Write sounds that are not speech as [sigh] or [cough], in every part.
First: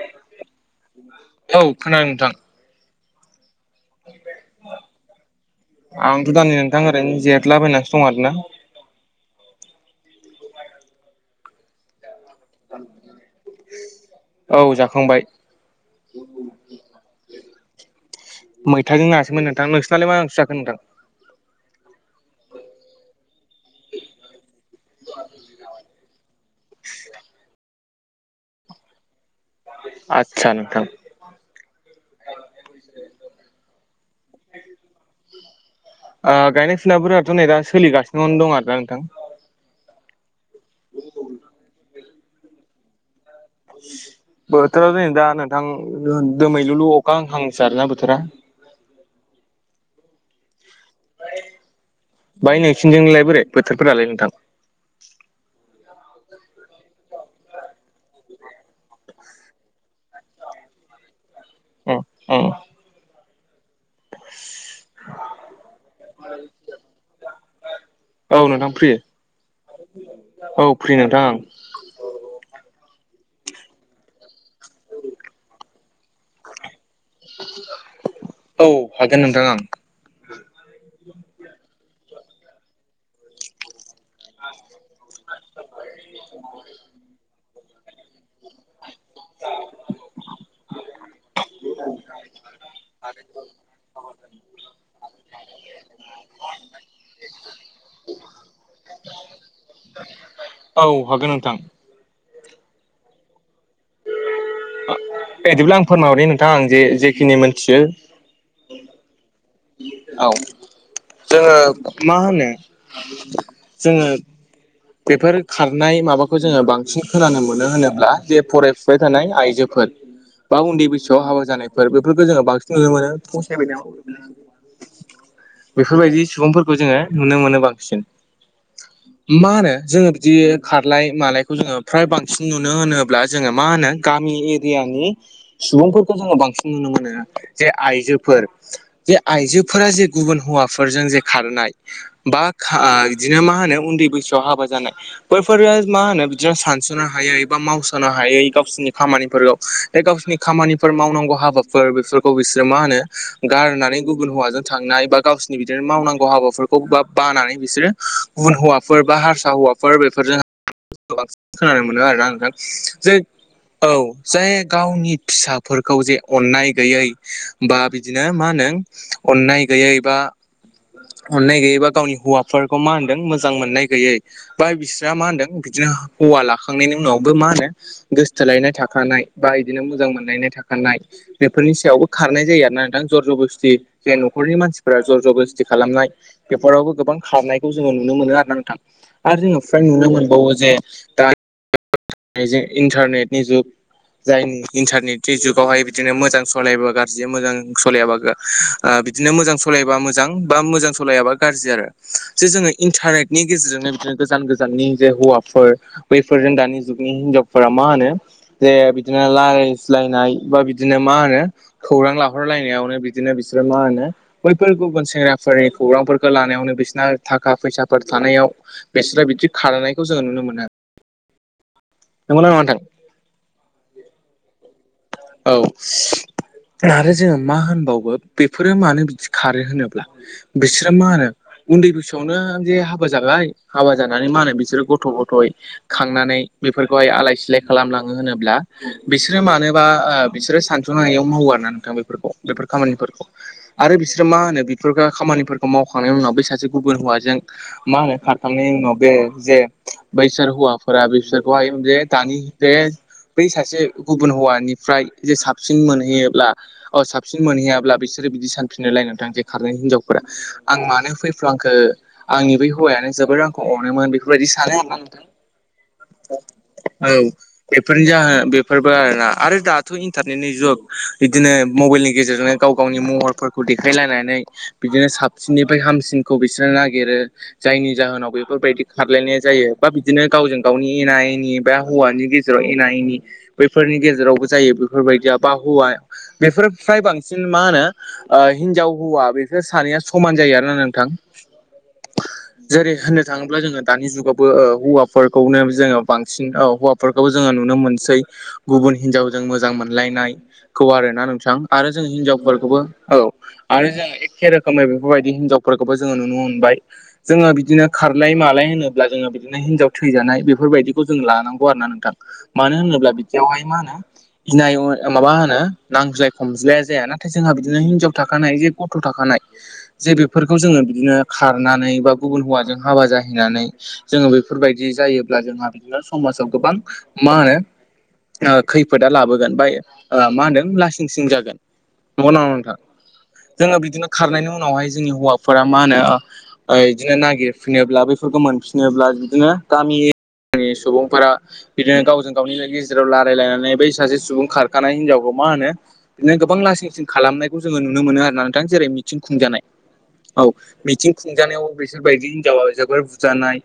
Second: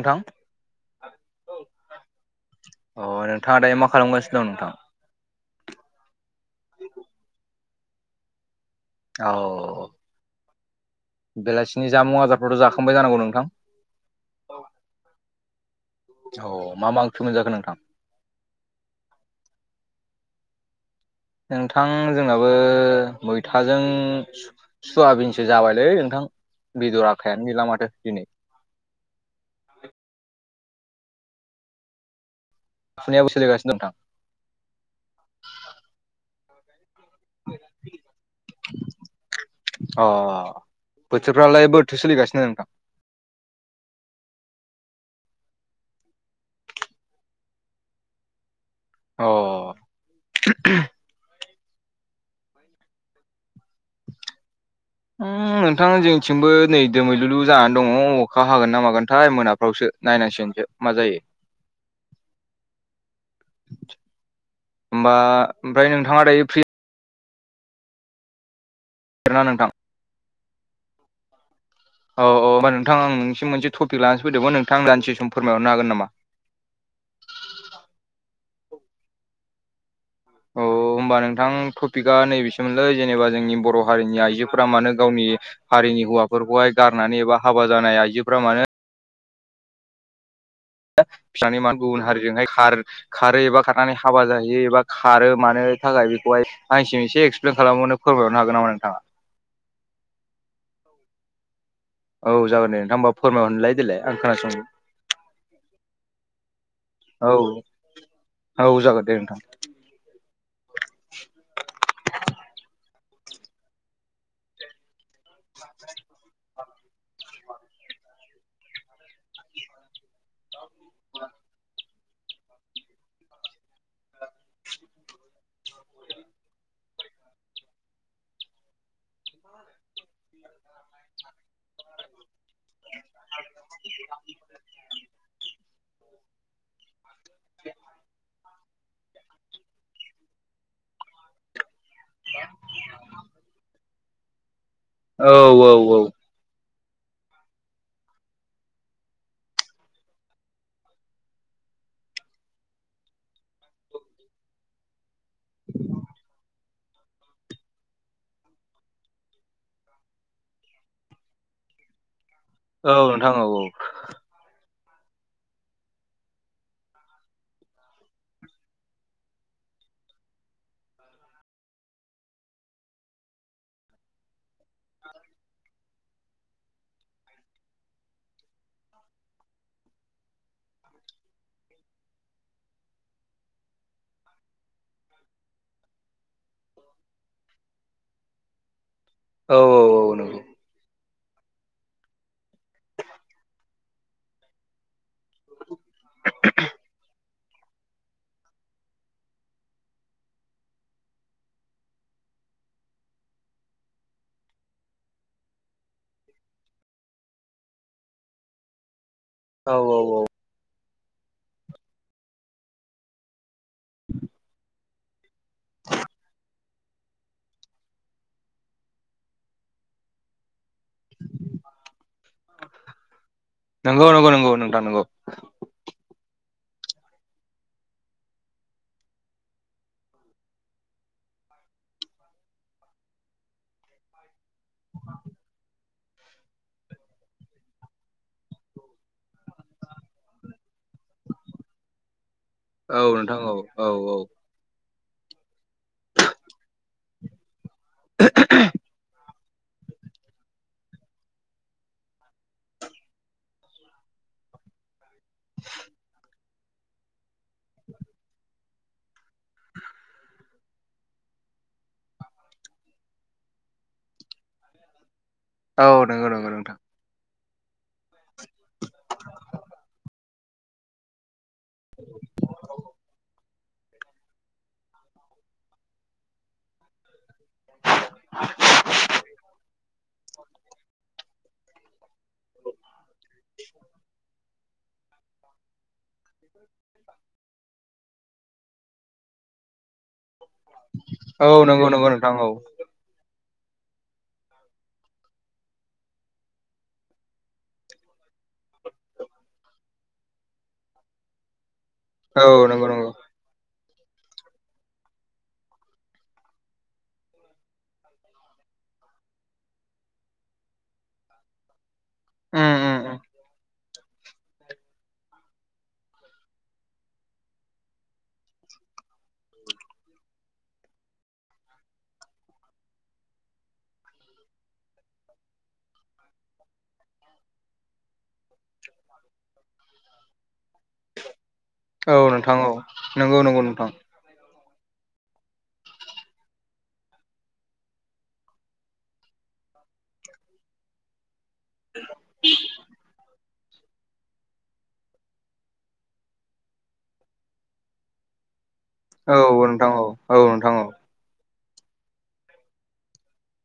नोंथां औ खोनादों नोंथां। अ नोंथाङा दायो मा खालामगासिनो दं नोंथां? आंथ' दा नै नोंथां ओरैनो जिरायदलाबायनानैसो दं आरोना। औ बेलासिनि जामुं आजारफ्रावथ' जाखांबाय जानांगौ नोंथां। औ जाखांबाय। औ मा मा ओंख्रि मोनजाखो नोंथां। मैथाजों नासोमोन नोंथां। नोंसोरनालाय मा [unintelligible] जाखो नोंथां? नोंथां जोंनाबो मैथाजों सु-सुवाबिनसो जाबायलै नोंथां बेदर आखायानो गैला माथो। दिनै। आदसा नोंथां। फुनायावबो सोलिगासानो दं। नोंथां ओ गायनाय फुनायफोराथ' नै दा सोलिगासिनो दं आरो दा नोंथां। अ बोथोरफ्रालाय बोरैथो सोलिगासिनो नोंथां? बोथोर नै दा नोंथां दोमैलुलु अखा हाहां हाहांसो जादोना बोथोरा अ बाय नोंसिनिजोंलाय बोरै बोथोरफोरालाय नोंथां? उम नोंथां जोंथिंबो नै दोमैलुलु जानानै दङ अखा हागोन ना मागोनथाय मोनाफ्रावसो? नायनांसिगोनसो मा जायो। उम उम। उमबा ओमफ्राय नोंथाङा दायो फ्रि औ नोंथां फ्रि। ना नोंथां। औ फ्रि नोंथां आं। औ औ ओमबा नोंथां आं नोंनिसिम मोनसे थपिक लानोसो फैदोंमोन। नोंथां आंनो दानदिसे सम फोरायहरनो हागोन नामा? औ हागोन नोंथां आं। औ होमबा नोंथां थपिकआ नैबेसोमोनलै जेनेबा जोंनि बर' हारिनि आइजोफ्रा मानो गावनि हारिनि हौवाफोरखौहाय गारनानै एबा हाबा जानाय आइजोफ्रा मानो दा फिसानि मान गुबुन हारिजोंहाय खार खारो एबा खारनानै हाबा जाहैयो एबा खारो मानो थाखाय बेखौहाय आंसिम एसे एक्सप्लेन खालामबावना फोरमायहरनो हागोन नामा नोंथाङा? औ हागोन नोंथां औ जागोन दे नोंथां होनबा फोरमायहरनिलाय देलाय आं खोनासंनि बिदिब्ला आं फोरमायरदों नोंथाङा आं जे जेखिनि मोनथियो। औ औ जागोन दे नोंथां औ जोङो मा होनो जोङो बेफोर खारनाय माबाखौ जोङो बांसिन खोनानो मोनो होनोब्ला जे फरायफुबाय थानाय आइजोफोर बा उन्दै बैसोआव हाबा जानायफोर बेफोरखौ जोङो बांसिन नुनो मोनो। बेफोरबायदि सुबुंफोरखौ जोङो नुनो मोनो बांसिन मा होनो जोङो बिदि खारलाय मालाय खौ जोङो फ्राय बांसिन नुनो होनोब्ला जोङो मा होनो गामि एरियानि सुबुंफोरखौ जोङो बांसिन नुनो मोनो जे आइजोफोर जे आइजोफोरा जे गुबुन हौवाफोरजों जे खारनाय बा बिदिनो मा होनो उन्दै बैसोआव हाबा जानाय औ बैफोर औ औ मा होनो जों सानस'नो हायै बा मावस'नो हायै गावसोरनि खामानिफोरखौ ए गावसोरनि खामानिफोर मावनांगौ हाबाफोर बेफोरखौ बिसोरो मा होनो गारनानै गुबुन हौवाजों थांनाय बा गावसोरनि बिदिनो मावनांगौ हाबाफोरखौ बा बानानै बिसोरो गुबुन हौवाफोर बा हारसा हौवाफोर बेफोरजों गोबां खोनानो मोनो आरोना नोंथां जे औ जाय गावनि फिसाफोरखौ जे अन्नाय गैयै बा बिदिनो मा होनो अननाय गैयै बा अननाय गैयै बा गावनि हौवाफोरखौ मा होनदों मोजां मोननाय गैयै बा बिसोरा मा होन्दों बिदिनो हौवा लाखांनायनि उनावबो मा होनो गोसोथोलायनाय थाखानाय बा बिदिनो मोजां मोनलायनाय थाखानाय बेफोरनि सायावबो खारनाय जायो आरो ना नोंथां जरज'बस्थि जे न'खरनि मानसिफोरा जरजबस्ति खालामनाय बेफोरावबो गोबां खारनायखौ जोङो नुनो मोनो आरो ना नोंथां? आरो औ जोङो फ्राय नुनो औ नंगौ मोनबावो जे दा दायो जे इन्टारनेटनि जुग जायनि इन्टारनेटनि जुगावहाय बिदिनो मोजां सलायबोगा बिदि मोजां सलायाबा बिदिनो मोजां सालायबा मोजां बा मोजां सलायाबा गाज्रि आरो। जे जोङो इन्टारनेटनि गेजेरजोंनो बिदिनो गोजान गोजाननि जे हौवाफोर बैफोरजों दानि जुगनि हिनजावफोरा मा होनो जे बिदिनो औ औ औ रायलायज्लायनाय बा बिदिनो मा होनो खौरां लाहरलायनायावनो बिदिनो बिसोरो मा होनो बैफोर गुबुन सेंग्रा फोरनि खौरांफोरखौ लानायावनो बिसोना थाखा फैसाफोर थानायाव बेस्रा बिदि खारनायखौ जोङो नुनो मोनो आरो। नंगौ नङा नोंथां नंगौ नंगौ नोंथां नंगौ औ आरो जोङो मा होनबावो बेफोरो मानो बिदि खारो होनोब्ला बिसोरो मा होनो उन्दै बैसोआवनो जे हाबा जाबाय हाबा जानानै मा होनो बिसोरो गथ' गथ'य खांनानै बेफोरखौहाय आलाय सिलाय खालामलाङो होनोब्ला बिसोरो मानो बा बिसोरो सानस'नो हायैयाव मावो आरो ना नोंथां बेफोरखौ बेफोर औ खामानिफोरखौ नोंथां औ औ आरो बिसोरो मा होनो फोरखो खामानिफोरखौ मावखांनायनि उनाव बै सासे गुबुन हौवाजों मा होनो खारखांनायनि उनाव बे जे बैसोर हौवा फोरा बिसोरखौहाय जे दानि बे बै सासे गुबुन हौवानिफ्राय जे साबसिन मोनहैयोब्ला अ साबसिन मोनहैयाब्ला बिसोरो बिदि सानफिननोलाय नोंथां खारनाय हिनजावफोरा आं मानो फैफ्लांखो आंनि बै हौवायानो जोबोद रांखौ अनोमोन बेफोरबायदि सानो आरो। औ नंगौ नंगौ नोंथां। औ बेफोरनि जाहोन बेफोरबो आरोना आरो दाथ' इन्टारनेटनि जु बिदिनो मबाइलनि गेजेरजोंनो गाव गावनि महर फोरखौ देखायलायनानै बिदिनो साबसिननिफ्राय हामसिनखौ बिसोरो नागिरो जायनि जाहोनाव बेफोरबायदि खारलायनाय जायो बा बिदिनो गावजों गावनि एना एनि बा हौवानि गेजेराव एना एनि बैफोरनि गेजेरावबो जायो बेफोरबायदिया बा हौवाया बेफोर फ्राय बांसिन मा होनो हिनजाव हौवा बे बे सानैया समान जायो आरोना नोंथां औ नंगौ नंगौ नोंथां औ जेरै होननो थाङोब्ला जोङो दानि जुगावबो हौवाफोरखौनो जोङो बांसिन हौवाफोरखौबो जोङो नुनो मोनसै। गुबुन हिनजावजों मोजां मोनलायनायखौ आरोना नोंथां आरो जों औ हिनजावफोरखौबो नंगौ नंगौ औ। आरो जों एखे रोखोमै बेफोरबायदि हिनजावफोरखौबो जोङो नुनो मोनबाय। जोङो बिदिनो खारलाय मालाय होनोब्ला जोङो बिदिनो हिनजाव थैजानाय बेफोरबायदिखौ जों लानांगौ आरो ना नोंथां। उम मानो उम होनोब्ला उम बिदियावहाय मा होनो [inaudible] गनाय माबा होनो नांज्लाय खमज्लाया जाया नाथाय जोंहा बिदिनो हिनजाव थाखानाय जे गथ' थाखानाय जे बेफोरखौ जोङो बिदिनो खारनानै बा गुबुन हौवाजों हाबा जाहैनानै जोङो बेफोरबायदि जायोब्ला जोंहा बिदिनो समाजाव गोबां मा होनो खैफोदा लाबोगोन बाय मा होनदों लासिं सिं जागोन। औ नंगौ ना औ नोंथां नंगौ नंगौ जोङो नोंथां बिदिनो खारनायनि उनावहाय जोंनि हौवाफोरा मा होनो बिदिनो नागिरफिनोब्ला बेफोरखौ मोनफिनोब्ला बिदिनो गामिनि सुबुंफोरा बिदिनो गावजों गावनि गेजेराव रायलायनानै बै सासे सुबुं खारखानाय हिनजावखौ मा होनो बिदिनो गोबां लाांसिंसिं खालामनायखौ जोङो नुनो मोनो आर नोंथां जेरै- मिथिं खुंजानाय औ मिथिं खुंजानायाव बिसोरबायदि हिनजावा जोबोर बुजानाय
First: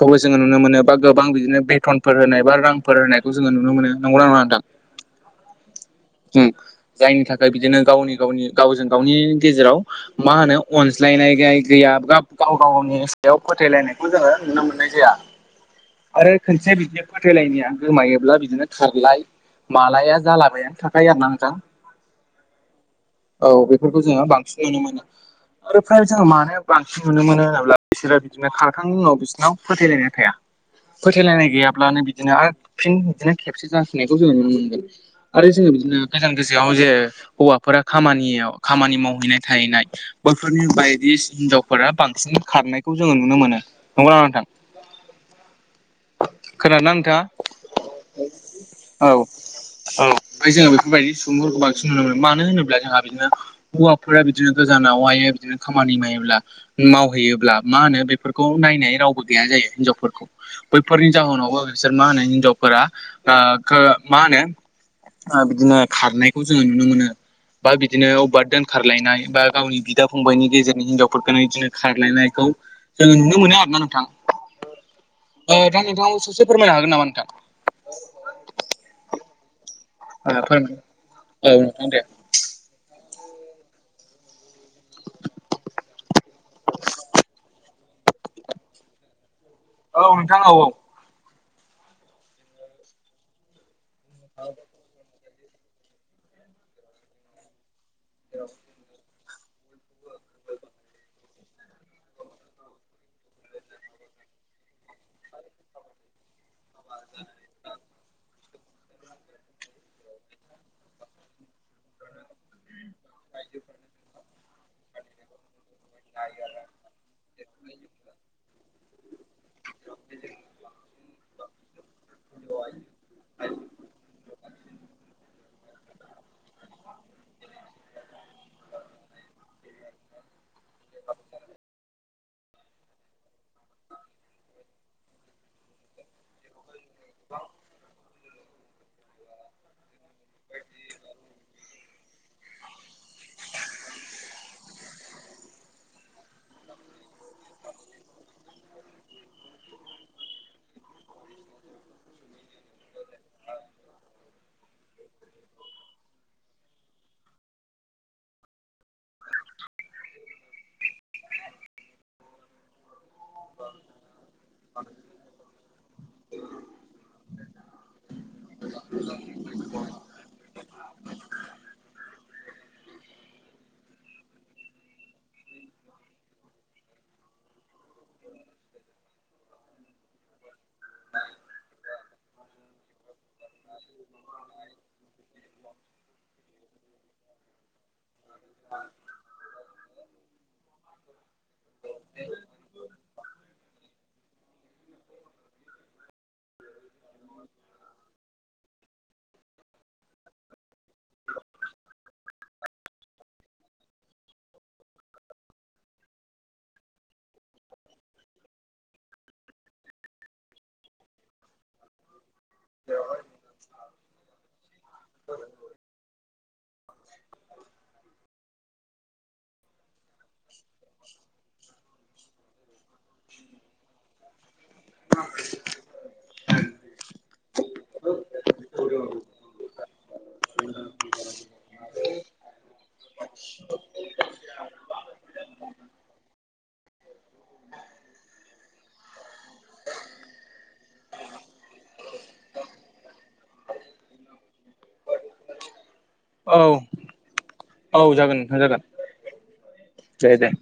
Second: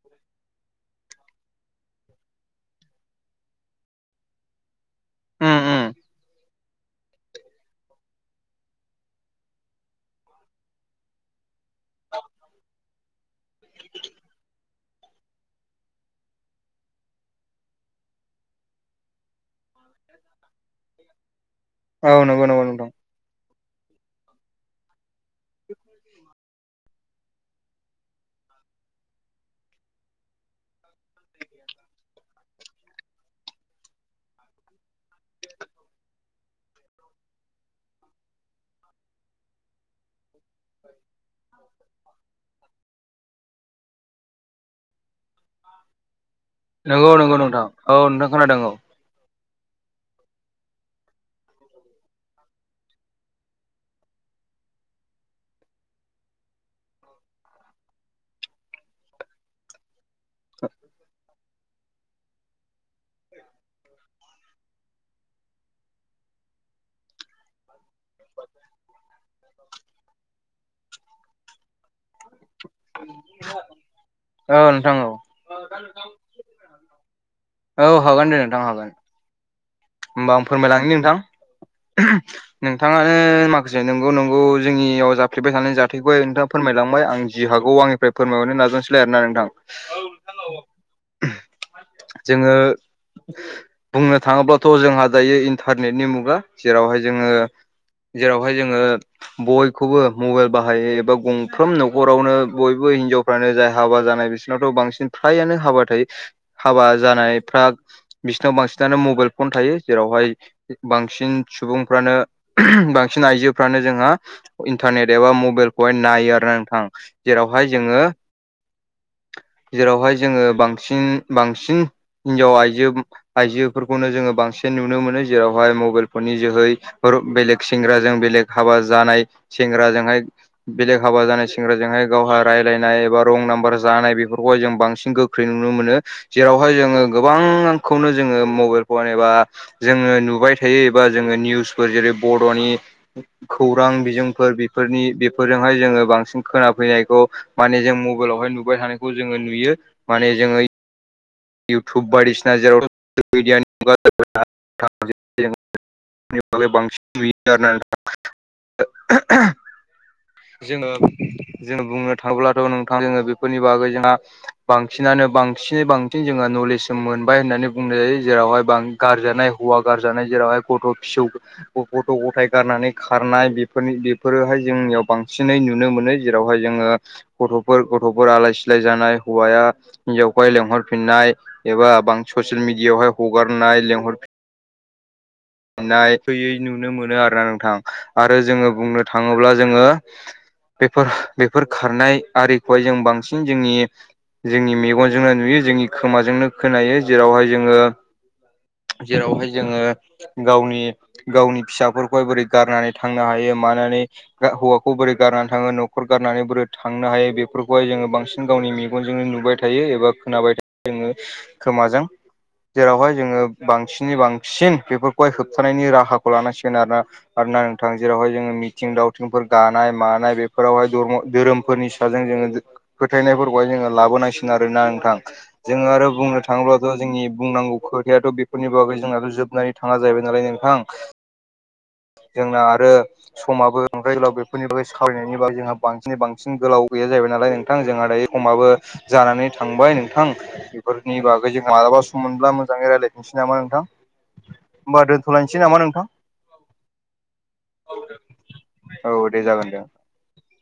खौबो जोङो नुनो मोनो बा गोबां बिदिनो बेथनफोर होनाय बा रांफोर होनायखौ जोङो नुनो मोनो। नोंगौ ना नङा नोंथां? उम उम जायनि थाखाय बिदिनो गावनि गावनि गावजों गावनि गेजेराव मा होनो अनज्लायनाय गाय गैया गाव गावनि सायाव फोथायलायनायखौ जोङो नुनो मोननाय जाया। आरो खनसे बिदिनो फोथायलायनाया गोमायोब्ला बिदिनो खारलाय मालाया जालाबायानो थाखाय आरो नोंथां। औ नंगौ नंगौ नोंथां औ बेफोरखौ जोङो बांसिन नुनो मोनो आरो फ्राय जोङो मानो बांसिन नुनो मोनो होनोब्ला बिसोरो बिदिनो खारखांनायनि उनाव बिसोरनाव फोथायलायना थाया। फोथायलायनाय गैयाब्लानो बिदिनो आरो फिन बिदिनो खेबसे जाफिनायखौ जोंङो नुनो मोनगोन। आरो जोङो बिदिनो गोजान गोजोआव जे हौवाफोरा खामानियाव खामानि मावहैनाय थाहैनाय बैफोरनि बायदि हिनजावफोरा बांसिन खारनायखौ जोङो नुनो मोनो नंगौना नङा नोंथां? खोनादोंना नंगौ नोंथाङा नंगौ नोंथां औ नोंथां खोनादों औ। औ औ ओमफ्राय जोङो बेफोरबायदि सुबुंफोरखौ बांसिन नुनो मोनो मानो होनोब्ला जोंहा बिदिनो हौवाफोरा बिदिनो गोजानाववायो बिदिनो खामानि मायोब्ला मावहैयोब्ला मा होनो बेफोरखौ नायनाय रावबो गैया जायो हिनजावफोरखौ। बैफोरनि जाहोनावबो बिसोर मा होनो हिनजावफोरा मा होनो बिदिनो खारनायखौ जोङो नुनो मोनो। बा बिदिनो अबेबा दोनखारलायनाय बा गावनि बिदा फंबायनि गेजेरजों हिनजावफोरखौनो बिदिनो खारलायनायखौ जोङो नुनो मोनो आरोना नोंथां। औ नोंथां औ। दा नोंथांाव सासे फोरमायनो हागोन नामा नोंथां? औ हागोन दे नोंथां हागोन। होमबा आं फोरमाय फोरमायलांनि नोंथां औ नोंथां दे नोंथाङानो माखासे नंगौ नंगौ जोंनियाव जाफ्लेबाय थानाय जाथायखौहाय नोंथाङा फोरमायलांबाय आं जि हागौ आंनिफ्राय फोरमायहरनो नाजावसैलाय आरोना नोंथां। औ नोंथां औ जोङो बुंनो थाङोब्ला जोंहा दायो इन्टारनेटनि मुगा जेरावहाय जोङो जेरावहाय जोङो बयखौबो मबाइल बाहायो एबा गंफ्रोम न'खरावनो बयबो हिनजाव फानो जाय हाबा जानाय बिसिरनावथ' बांसिन फ्रायानो हाबा थायो। हाबा जानायफ्रा बिसिरनाव बांसिनानो मबाइल फन थायो जेरावहाय बांसिन सुबुंफ्रानो बांसिन आइजोफ्रानो जोंहा इन्टारनेट एबा मबाइल बेवहाय नायो आरोना नोंथां जेरावहाय जोङो। जेरावहाय जोङो बांसिन बांसिन हिनजाव आइजो आइजोफोरखौनो जोङो बांसिन नुनो मोनो जेरावहाय मबाइल फननि जोहै बेलेग सेंग्राजों बेलेग हाबा जानाय सेंग्राजोंहाय बेलेग हाबा जानाय सेंग्राजोंहाय गावहा राय्लायनाय एबा रं नाम्बार जानाय बेफोरखौहाय जों बांसिन गोख्रै नुनो मोनो। जेरावहाय जोङो गोबां आंखौनो जोङो मबाइल मेबा जोङो नुबाय थायो एबा जोङो निउसफोर जेरै बर'नि खौरां बिजोंफोर बेफोरनि बेफोरजोंहाय जोङो बांसिन खोना फैनायखौ माने जों मबाइलावहाय नुबाय थानायखौ जों नुयो माने जोङो इउटुब बायदिसिना जेराव [unintelligible] मिडियानि [unintelligible] [inaudible] जोङो जोङो बुंनो थाङोब्लाथ' नोंथां जोङो बेफोरनि बागै जोंहा बांसिनानो बांसिनै बांसिन जोङो नलेज मोनबाय होननानै बुंनाय जायो जेरावहाय बां गारजानाय हौवा गारजानाय जेरावहाय गथ' फिसौ गथ' गथाय गारनानै खारनाय बेफोरनि बेफोरोहाय जोंनियाव बांसिनै नुनो मोनो जेरावहाय जोङो गथ'फोर गथ'फोर आलाय सिलाय जानाय हौवाया हिनजावखौहाय लेंहरफिननाय एबा बां ससियेल मिडियावहाय हगारनाय लेंहरफिन अनाय फैयै नुनो मोनो आरोना नोंथां आरो जोङो बुंनो थाङोब्ला जोङो बेफोर बेफोर खारनाय आरिखौहाय जों बांसिन जोंनि जोंनि मेगनजोंनो नुयो जोंनि खोमाजोंनो खोनायो जेरावहाय जोङो जेरावहाय जोङो गावनि गावनि फिसाफोरखौहाय बोरै गारनानै थांनो हायो मानानै हौवाखौ बोरै गारनानै थाङो न'खर गारनानै बोरै थांनो हायो बेफोरखौहाय जोङो बांसिन गावनि मेगनजोंनो नुबाय थायो एबा खोनाबाय थायो जोङो खोमाजों। जेरावहाय जोङो बांसिनै बांसिन बेफोरखौहाय होबथानायनि राहाखौ लानांसिगोन आरोना। आरो ना नोंथां जेरावहाय जोङो मिथिं दावथिंफोर गानाय मानाय आरो बेवहाय धोरोमफोरनि साजों जों फोथायनाय जों लाबोनांसिगौ। आरोना नोंथां जोङो आरो बुंनो थाङोब्लाथ' जोंनि बुंनांगौखौ दायाथ' बेफोरनि बागै जोंनाथ' जोबनानै थाङा जाहैबाय नालाय नोंथां। जोंना आरो समाबो बांद्राय गोलाव बेफोरनि बागै सावरायनायनि बागै जोंहा बांसिनै बांसिन गोलाव गैया जाहै नालाय नोंथां जोंहा दायो। समाबो जानानै थांबाय नोंथां। बेफोरनि बागै जों मालाबा सम मोनब्ला मोजाङै रायलायफिनसै नामा नोंथां? होनोमबा दोनथ'लायनोसै नामा नोंथां? औ औ जागोन नोंथां जागोन औ दे जागोन दे। दे दे।